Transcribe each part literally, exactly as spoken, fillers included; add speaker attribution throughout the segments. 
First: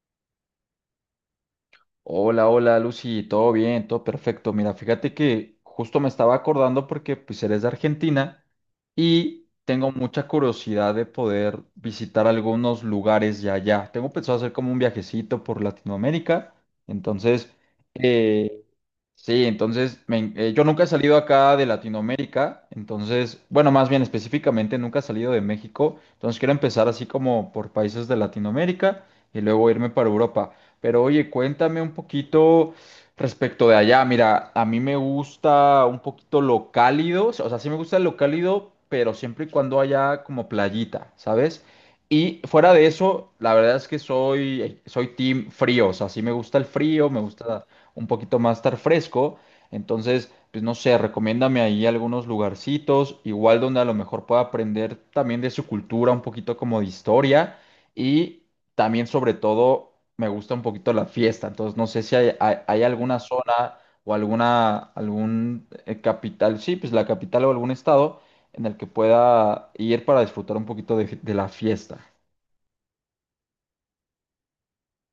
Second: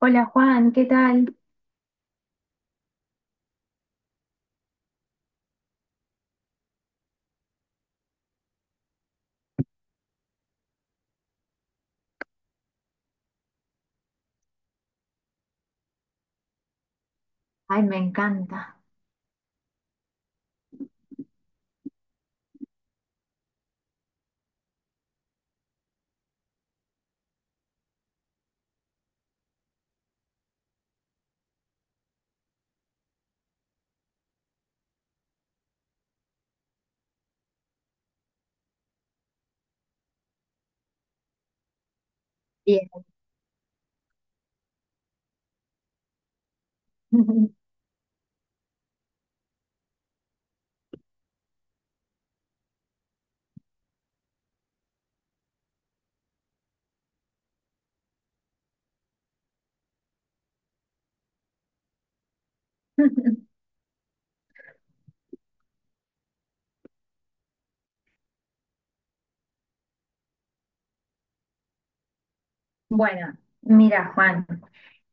Speaker 1: Hola Juan, ¿qué tal?
Speaker 2: Hola, hola Lucy, todo bien, todo perfecto. Mira, fíjate que justo me estaba acordando porque pues eres de Argentina y tengo mucha curiosidad de poder visitar algunos lugares de allá. Tengo pensado hacer como un viajecito por Latinoamérica. Entonces,
Speaker 1: Ay, me
Speaker 2: eh,
Speaker 1: encanta.
Speaker 2: sí, entonces me en- eh, yo nunca he salido acá de Latinoamérica. Entonces, bueno, más bien específicamente nunca he salido de México. Entonces quiero empezar así como por países de Latinoamérica y luego irme para Europa. Pero oye, cuéntame un poquito respecto de allá. Mira, a mí me gusta un poquito lo cálido, o sea, sí me gusta lo cálido, pero siempre y cuando haya como playita, ¿sabes? Y fuera de
Speaker 1: Bien.
Speaker 2: eso, la verdad es que soy, soy team frío, o sea, sí me gusta el frío, me gusta un poquito más estar fresco. Entonces, pues no sé, recomiéndame ahí algunos lugarcitos, igual donde a lo mejor pueda aprender también de su cultura, un poquito como de historia. Y también, sobre todo, me gusta un poquito la fiesta. Entonces, no sé si hay, hay- hay alguna zona o alguna, algún eh, capital, sí, pues la capital o algún estado en el que pueda ir para disfrutar un poquito de, de la fiesta.
Speaker 1: Bueno, mira Juan,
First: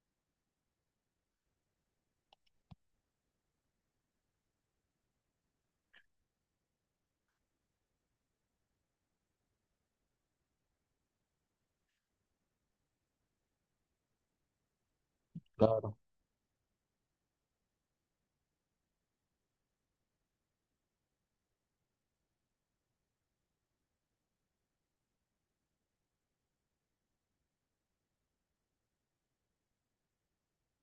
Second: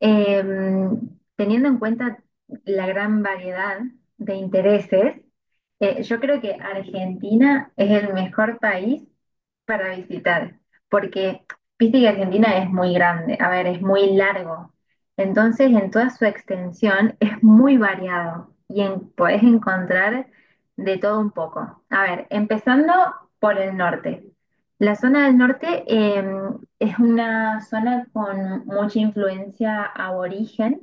Speaker 1: em, teniendo en cuenta la gran variedad de intereses, eh, yo creo que Argentina es el mejor país para visitar, porque viste que Argentina es muy grande, a ver, es muy largo. Entonces, en
Speaker 2: Claro.
Speaker 1: toda su extensión es muy variado y en- podés encontrar de todo un poco. A ver, empezando por el norte. La zona del norte eh, es una zona con mucha influencia aborigen.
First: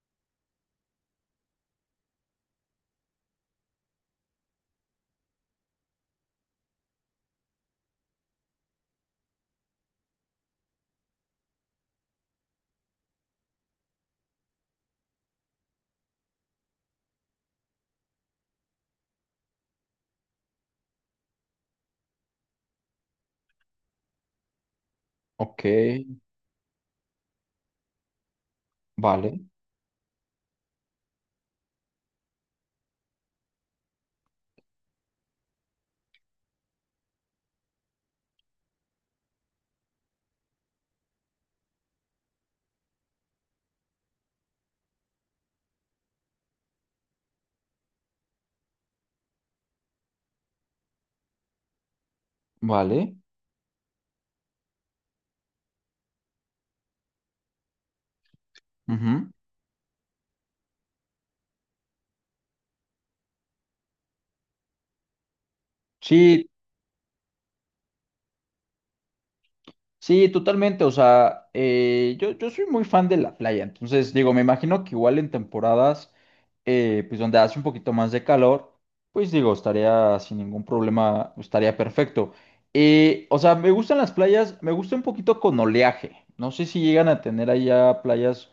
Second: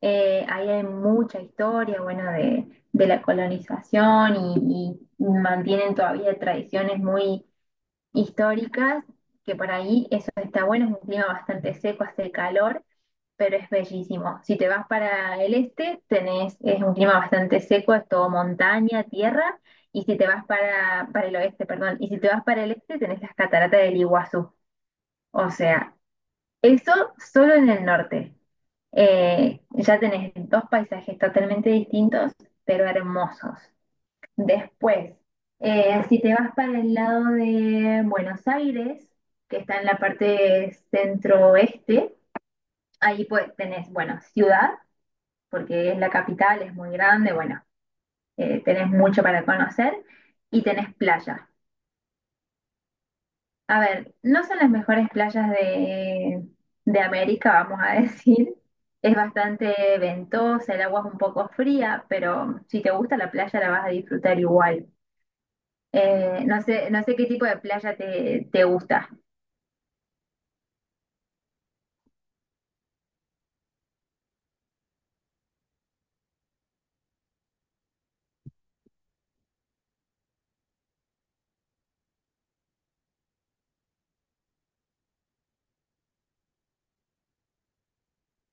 Speaker 1: Eh, ahí hay mucha historia, bueno, de, de la colonización y y mantienen todavía tradiciones muy históricas, que por ahí eso está bueno, es un clima bastante seco, hace calor, pero es bellísimo. Si te vas para el este, tenés, es un clima bastante seco, es todo montaña, tierra, y si te vas para, para el oeste, perdón, y si te vas para el este, tenés las cataratas del Iguazú. O
Speaker 2: Ok,
Speaker 1: sea, eso solo en el norte.
Speaker 2: vale,
Speaker 1: Eh, ya tenés dos paisajes totalmente distintos, pero hermosos. Después, eh, si te vas para el lado de Buenos Aires, que está en la parte centro-oeste, ahí pues tenés, bueno, ciudad, porque es la capital, es muy grande, bueno, eh, tenés mucho para conocer y tenés playa.
Speaker 2: vale.
Speaker 1: A ver, no son las mejores playas de, de América, vamos a decir. Es
Speaker 2: Ujú.
Speaker 1: bastante ventosa, el agua es un poco fría, pero si te gusta la playa la vas a disfrutar igual. Eh,
Speaker 2: Sí,
Speaker 1: no sé, no sé qué tipo de playa te, te gusta.
Speaker 2: sí, totalmente. O sea, eh, yo, yo soy muy fan de la playa. Entonces, digo, me imagino que igual en temporadas, eh, pues donde hace un poquito más de calor, pues digo, estaría sin ningún problema, estaría perfecto. Eh, o sea, me gustan las playas, me gusta un poquito con oleaje. No sé si llegan a tener allá playas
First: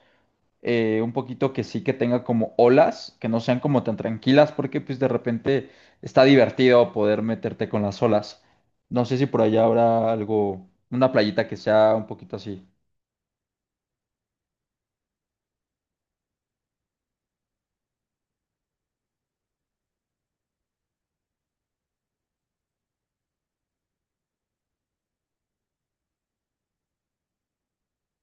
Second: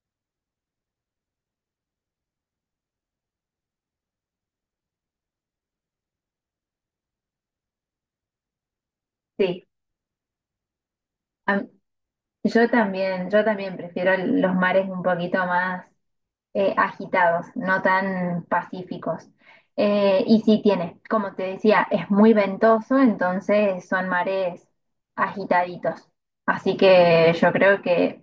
Speaker 2: eh, un poquito que sí que tenga como olas, que no sean como tan tranquilas, porque pues de repente está divertido poder meterte con las olas. No sé si por allá
Speaker 1: Sí,
Speaker 2: habrá algo, una playita
Speaker 1: a
Speaker 2: que
Speaker 1: m-
Speaker 2: sea un poquito así.
Speaker 1: yo también, yo también prefiero el- los mares un poquito más eh, agitados, no tan pacíficos. Eh, y sí tiene, como te decía, es muy ventoso, entonces son mares agitaditos. Así que yo creo que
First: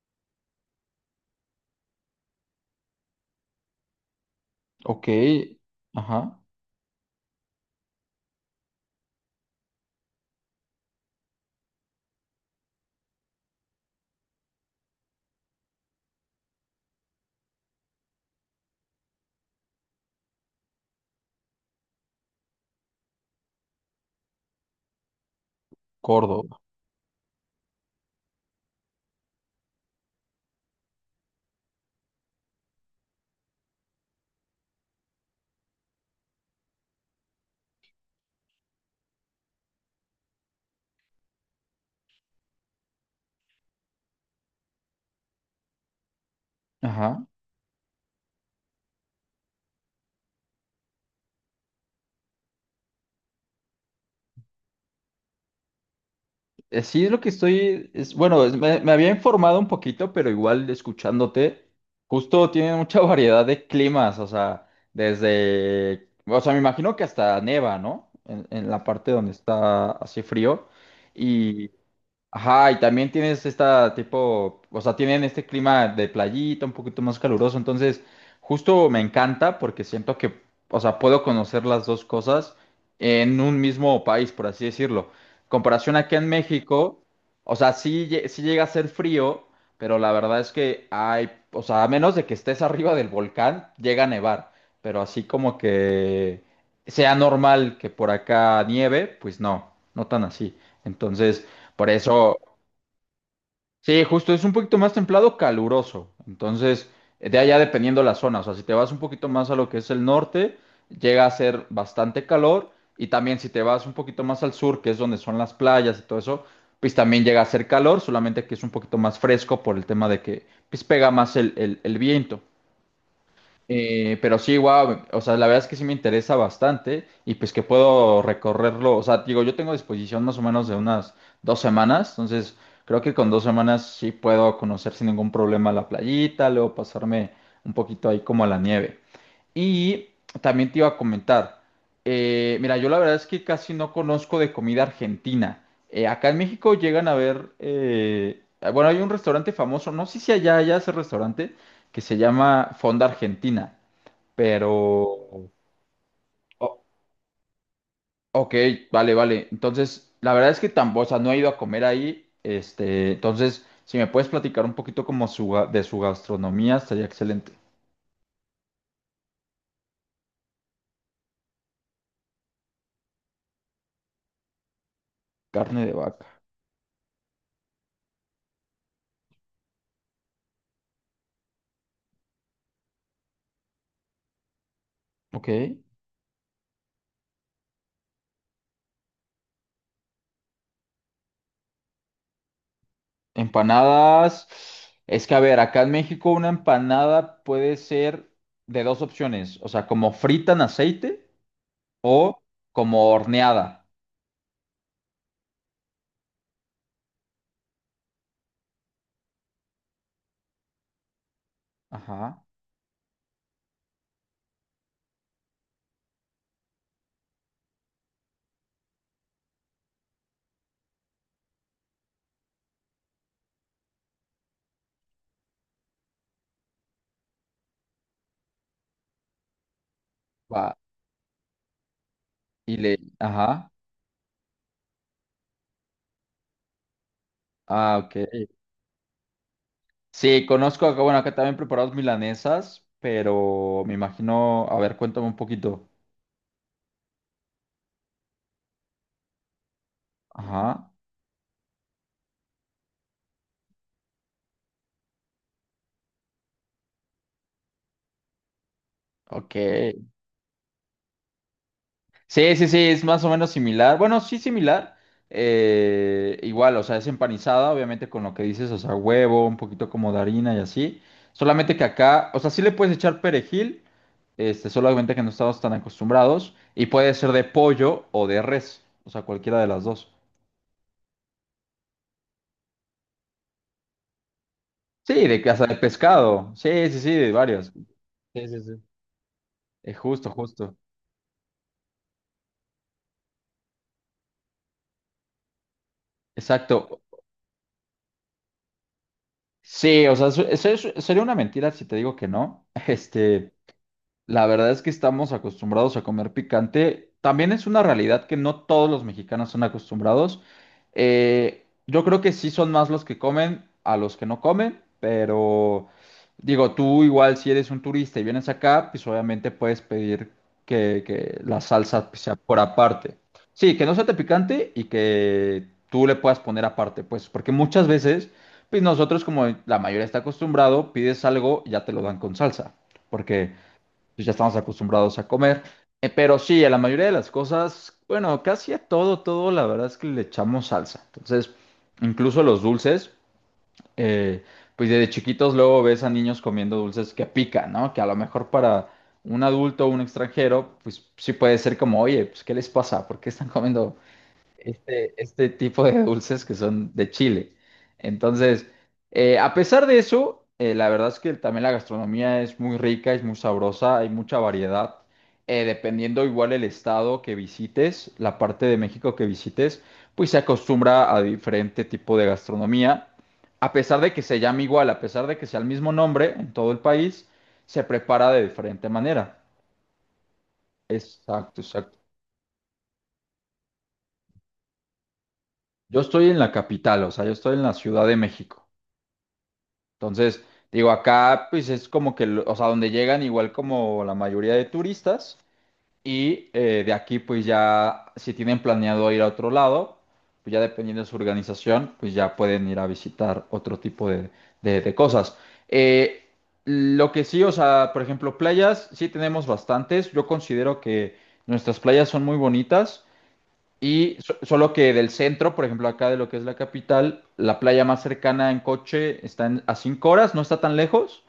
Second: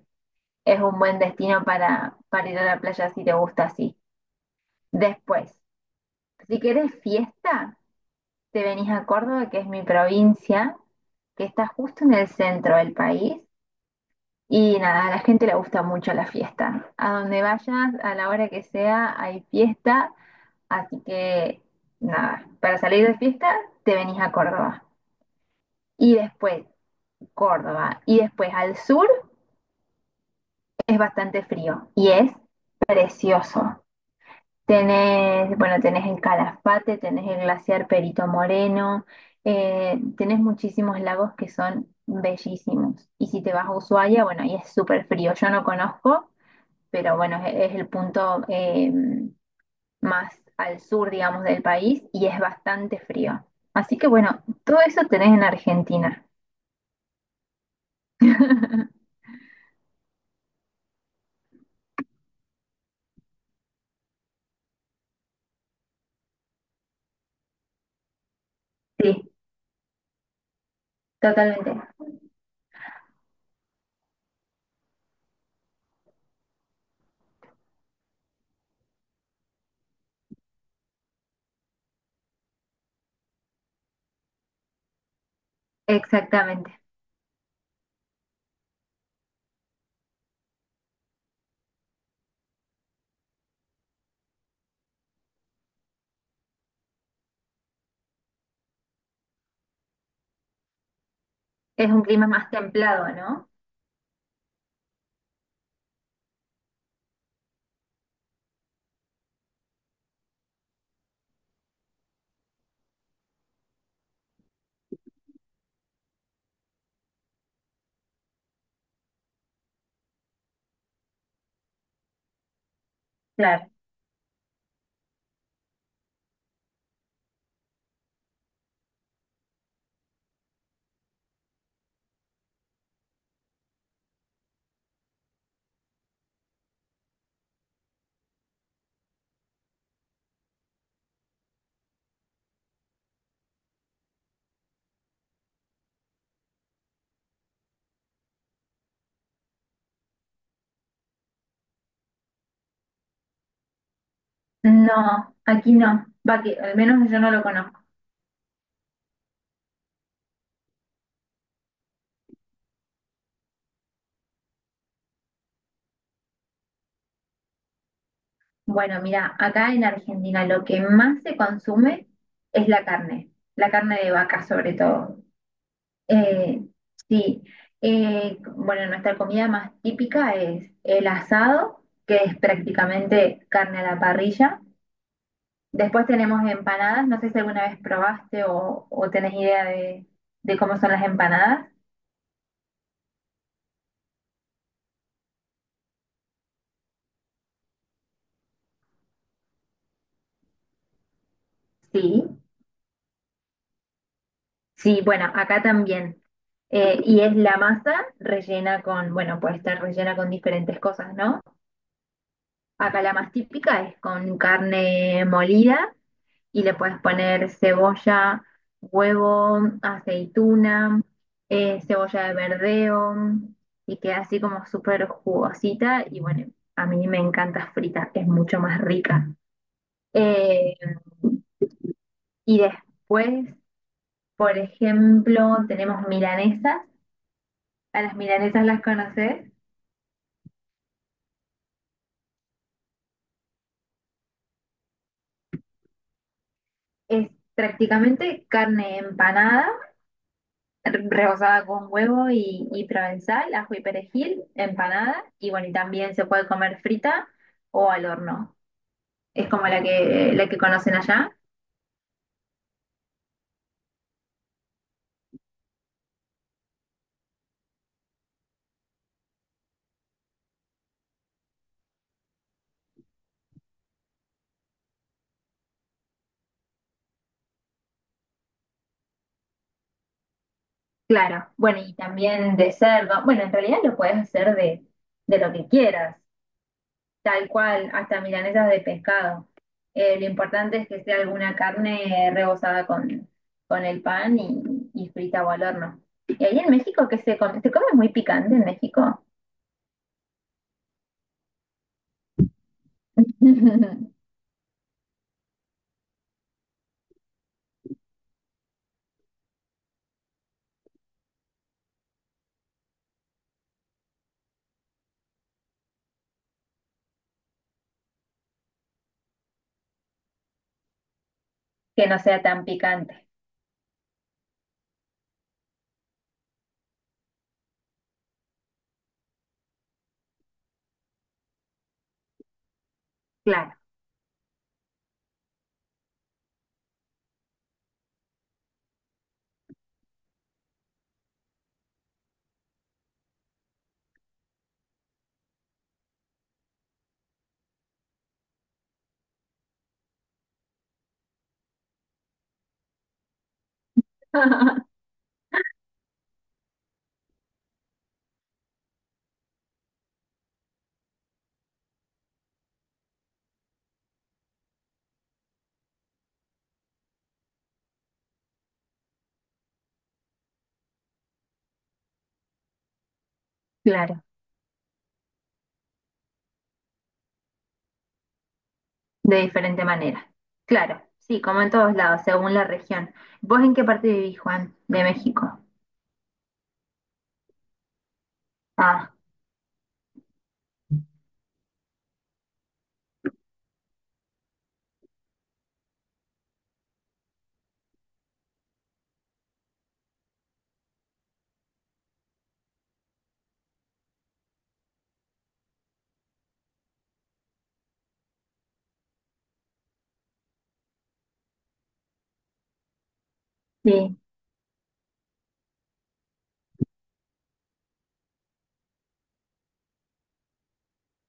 Speaker 1: es un buen destino para, para ir a la playa si te gusta así.
Speaker 2: Ok,
Speaker 1: Después,
Speaker 2: ajá,
Speaker 1: si querés fiesta, te venís a Córdoba, que es mi provincia, que está justo en el centro del país. Y nada, a la gente le gusta mucho la fiesta. A donde vayas, a la hora que sea, hay fiesta. Así que nada, para salir de fiesta, te venís a Córdoba. Y
Speaker 2: Córdoba,
Speaker 1: después, Córdoba. Y después al sur es bastante frío y es precioso. Tenés, bueno, tenés el Calafate, tenés el glaciar Perito Moreno, eh, tenés muchísimos lagos que son bellísimos. Y si te vas a Ushuaia, bueno, ahí es súper frío. Yo no conozco, pero
Speaker 2: ajá.
Speaker 1: bueno, es, es el punto eh, más al sur, digamos, del país y es bastante frío. Así que bueno, todo eso tenés en Argentina.
Speaker 2: Eh, Sí, es lo que estoy, es, bueno, es- me, me había informado un poquito, pero igual escuchándote, justo tiene mucha variedad de climas, o sea, desde, o sea, me imagino que hasta neva, ¿no? En, en la parte
Speaker 1: Sí,
Speaker 2: donde está así frío.
Speaker 1: totalmente,
Speaker 2: Ajá, y también tienes esta tipo, o sea, tienen este clima de playita, un poquito más caluroso, entonces justo me encanta porque siento que, o sea, puedo conocer las dos cosas en un mismo país, por así decirlo. Comparación aquí en
Speaker 1: exactamente.
Speaker 2: México, o sea, sí, lle- sí llega a ser frío, pero la verdad es que hay, o sea, a menos de que estés arriba del volcán, llega a nevar, pero así como que sea normal que por acá nieve, pues no, no tan así. Entonces... Por
Speaker 1: Es un clima
Speaker 2: eso,
Speaker 1: más templado, ¿no?
Speaker 2: sí, justo es un poquito más templado, caluroso. Entonces, de allá dependiendo la zona, o sea, si te vas un poquito más a lo que es el norte, llega a ser bastante calor. Y también si te vas un poquito más al sur, que es donde son las playas y todo eso, pues también llega a ser calor, solamente que es un poquito más fresco por el tema de que pues, pega más el, el el viento.
Speaker 1: Claro.
Speaker 2: Eh, pero sí, wow, o sea, la verdad es que sí me interesa bastante y pues que puedo recorrerlo, o sea, digo, yo tengo disposición más o menos de unas dos semanas, entonces creo que con dos semanas sí puedo conocer sin ningún problema la playita, luego pasarme un poquito ahí como a la nieve. Y también te iba a comentar, eh, mira, yo la verdad es que casi no conozco de comida argentina. Eh, acá en México llegan a ver, eh, bueno, hay un restaurante famoso, no sé si allá, allá ese restaurante que se llama Fonda Argentina.
Speaker 1: No,
Speaker 2: Pero,
Speaker 1: aquí no. Va que al
Speaker 2: o-
Speaker 1: menos yo no lo conozco.
Speaker 2: ok, vale, vale. Entonces, la verdad es que tampoco, o sea, no he ido a comer ahí. Este, entonces, si me puedes platicar un poquito como su, ga- de su gastronomía, estaría excelente.
Speaker 1: Bueno, mira, acá en Argentina lo que más se consume es la carne, la carne de vaca sobre todo.
Speaker 2: Carne de vaca.
Speaker 1: Eh, sí, eh, bueno, nuestra comida más típica es el asado, que es prácticamente carne a la parrilla.
Speaker 2: Ok.
Speaker 1: Después tenemos empanadas, no sé si alguna vez probaste o, o tenés idea de de cómo son las empanadas.
Speaker 2: Empanadas. Es que, a ver, acá en México una empanada puede ser de dos opciones. O sea, como frita en aceite
Speaker 1: Sí.
Speaker 2: o como horneada.
Speaker 1: Sí, bueno, acá también. Eh, y es la masa rellena con, bueno, puede estar rellena con diferentes cosas, ¿no?
Speaker 2: Ajá.
Speaker 1: Acá la más típica es con carne molida y le puedes poner cebolla, huevo, aceituna, eh, cebolla de verdeo y queda así como súper jugosita y bueno, a mí me encanta frita, es mucho más rica. Eh,
Speaker 2: Va.
Speaker 1: y
Speaker 2: Y le.
Speaker 1: después,
Speaker 2: Ajá.
Speaker 1: por ejemplo, tenemos milanesa.
Speaker 2: Ah,
Speaker 1: A las
Speaker 2: ok.
Speaker 1: milanesas las conoces.
Speaker 2: Sí, conozco acá, bueno, acá también preparados milanesas, pero me imagino, a ver, cuéntame un poquito.
Speaker 1: Es prácticamente carne empanada,
Speaker 2: Ajá,
Speaker 1: re- rebozada con huevo y, y provenzal, ajo y perejil, empanada. Y bueno, y también se puede comer frita o al horno. Es
Speaker 2: ok.
Speaker 1: como la que, la que conocen allá.
Speaker 2: Sí, sí, sí, es más o menos similar. Bueno, sí, similar. Eh, igual, o sea, es empanizada, obviamente con lo que dices, o sea, huevo, un poquito como de harina y así. Solamente que acá, o sea, sí le puedes echar perejil, este, solamente que no estamos tan acostumbrados, y puede ser de pollo o de res, o sea, cualquiera de las dos.
Speaker 1: Claro. Bueno, y también de cerdo. Bueno, en realidad lo puedes hacer de,
Speaker 2: Sí,
Speaker 1: de
Speaker 2: de
Speaker 1: lo
Speaker 2: casa
Speaker 1: que
Speaker 2: de
Speaker 1: quieras.
Speaker 2: pescado. Sí, sí, sí, de
Speaker 1: Tal
Speaker 2: varios.
Speaker 1: cual, hasta
Speaker 2: Sí, sí,
Speaker 1: milanesas de
Speaker 2: sí.
Speaker 1: pescado.
Speaker 2: Eh,
Speaker 1: Eh, lo
Speaker 2: justo, justo.
Speaker 1: importante es que sea alguna carne rebozada con, con el pan y, y frita o al horno. ¿Y ahí en
Speaker 2: Exacto.
Speaker 1: México qué se come? ¿Se come muy picante en México?
Speaker 2: Sí, o sea, su- eso es- sería una mentira si te digo que no. Este, la verdad es que estamos acostumbrados a comer picante. También es una realidad que no todos los mexicanos son acostumbrados. Eh, yo creo que sí son más los que comen a los que no comen, pero digo, tú igual si eres un turista y vienes acá, pues obviamente puedes pedir que, que la
Speaker 1: Que
Speaker 2: salsa
Speaker 1: no
Speaker 2: sea
Speaker 1: sea
Speaker 2: por
Speaker 1: tan
Speaker 2: aparte.
Speaker 1: picante.
Speaker 2: Sí, que no sea tan picante y que tú le puedas poner aparte, pues, porque muchas veces, pues nosotros como la mayoría está acostumbrado, pides algo y ya te lo dan con salsa. Porque
Speaker 1: Claro,
Speaker 2: pues ya estamos acostumbrados a comer. Eh, pero sí, a la mayoría de las cosas, bueno, casi a todo, todo, la verdad es que le echamos salsa. Entonces, incluso los dulces, eh, pues desde chiquitos luego ves a niños comiendo dulces que pican, ¿no? Que a lo mejor para un adulto o un extranjero, pues sí puede ser como, oye, pues ¿qué les pasa? ¿Por qué están comiendo este, este tipo de dulces que son de Chile. Entonces, eh, a pesar de eso, eh, la verdad es que también la gastronomía es muy rica, es muy sabrosa, hay mucha variedad. Eh, dependiendo igual el estado que visites, la parte de México que visites, pues se acostumbra a diferente tipo de gastronomía. A pesar de que
Speaker 1: claro,
Speaker 2: se llame igual, a pesar de que sea el mismo nombre en todo el país, se prepara de diferente
Speaker 1: de
Speaker 2: manera.
Speaker 1: diferente manera. Claro, sí,
Speaker 2: Exacto,
Speaker 1: como en todos
Speaker 2: exacto.
Speaker 1: lados, según la región. ¿Vos en qué parte vivís, Juan, de México?
Speaker 2: Yo estoy en la capital, o sea, yo estoy en la Ciudad de México.
Speaker 1: Ah,
Speaker 2: Entonces, digo, acá pues es como que, lo- o sea, donde llegan igual como la mayoría de turistas y eh, de aquí pues ya, si tienen planeado ir a otro lado, pues ya dependiendo de su organización, pues ya pueden ir a visitar otro tipo de, de- de cosas. Eh, lo que sí, o sea, por ejemplo, playas, sí tenemos bastantes. Yo considero que nuestras playas son muy bonitas. Y
Speaker 1: sí,
Speaker 2: so- solo que del centro, por ejemplo, acá de lo que es la capital, la playa más cercana en coche está en- a cinco horas, no está tan lejos.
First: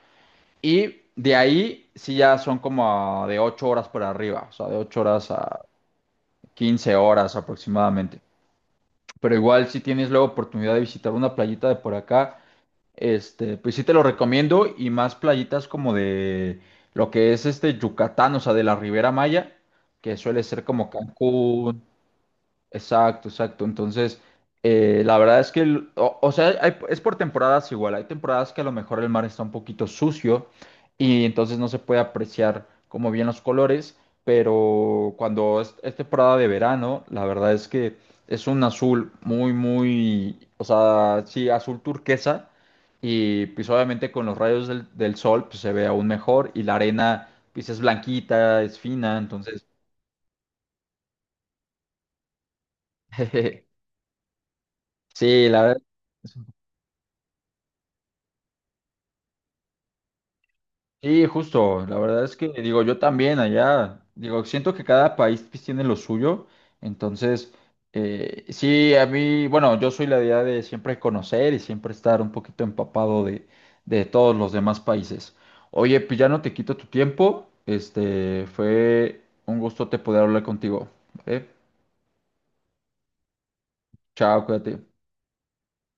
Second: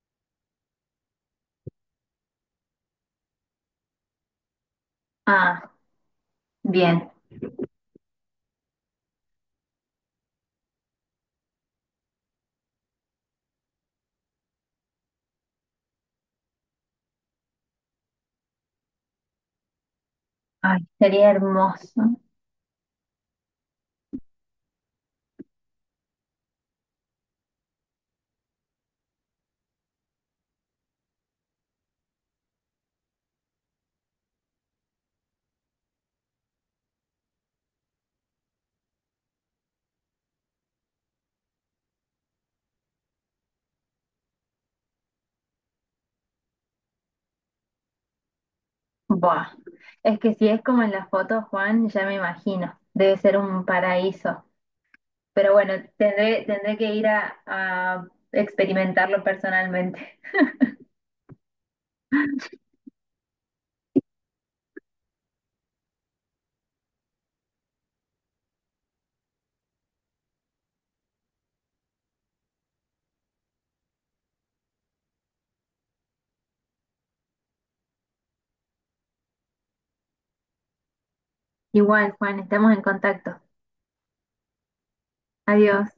Speaker 2: Y de ahí sí ya son como a- de ocho horas para arriba, o sea, de ocho horas a
Speaker 1: ah,
Speaker 2: quince
Speaker 1: bien.
Speaker 2: horas aproximadamente. Pero igual si tienes la oportunidad de visitar una playita de por acá, este, pues sí te lo recomiendo y más playitas como de lo que es este Yucatán, o sea, de la Ribera Maya, que suele ser
Speaker 1: Ay,
Speaker 2: como
Speaker 1: sería
Speaker 2: Cancún.
Speaker 1: hermoso.
Speaker 2: Exacto, exacto. Entonces, eh, la verdad es que, el- o, o sea, hay- es por temporadas igual. Hay temporadas que a lo mejor el mar está un poquito sucio y entonces no se puede apreciar como bien los colores, pero cuando es, es temporada de verano, la verdad es que es un azul muy, muy, o sea, sí, azul turquesa y pues obviamente con los rayos del, del sol pues, se ve aún mejor y la arena pues es blanquita, es fina,
Speaker 1: Buah,
Speaker 2: entonces,
Speaker 1: es que si es como en la foto, Juan, ya me imagino, debe ser un paraíso.
Speaker 2: sí,
Speaker 1: Pero
Speaker 2: la
Speaker 1: bueno,
Speaker 2: verdad.
Speaker 1: tendré, tendré que ir a, a experimentarlo personalmente.
Speaker 2: Sí, justo. La verdad es que digo, yo también allá, digo, siento que cada país pues, tiene lo suyo. Entonces, eh, sí, a mí, bueno, yo soy la idea de siempre conocer y siempre estar un poquito empapado de, de todos los demás países. Oye, pues ya no te quito tu tiempo. Este, fue un gusto te poder hablar contigo. ¿Vale?
Speaker 1: Igual, Juan, estamos en contacto.
Speaker 2: Chao, cuídate.
Speaker 1: Adiós.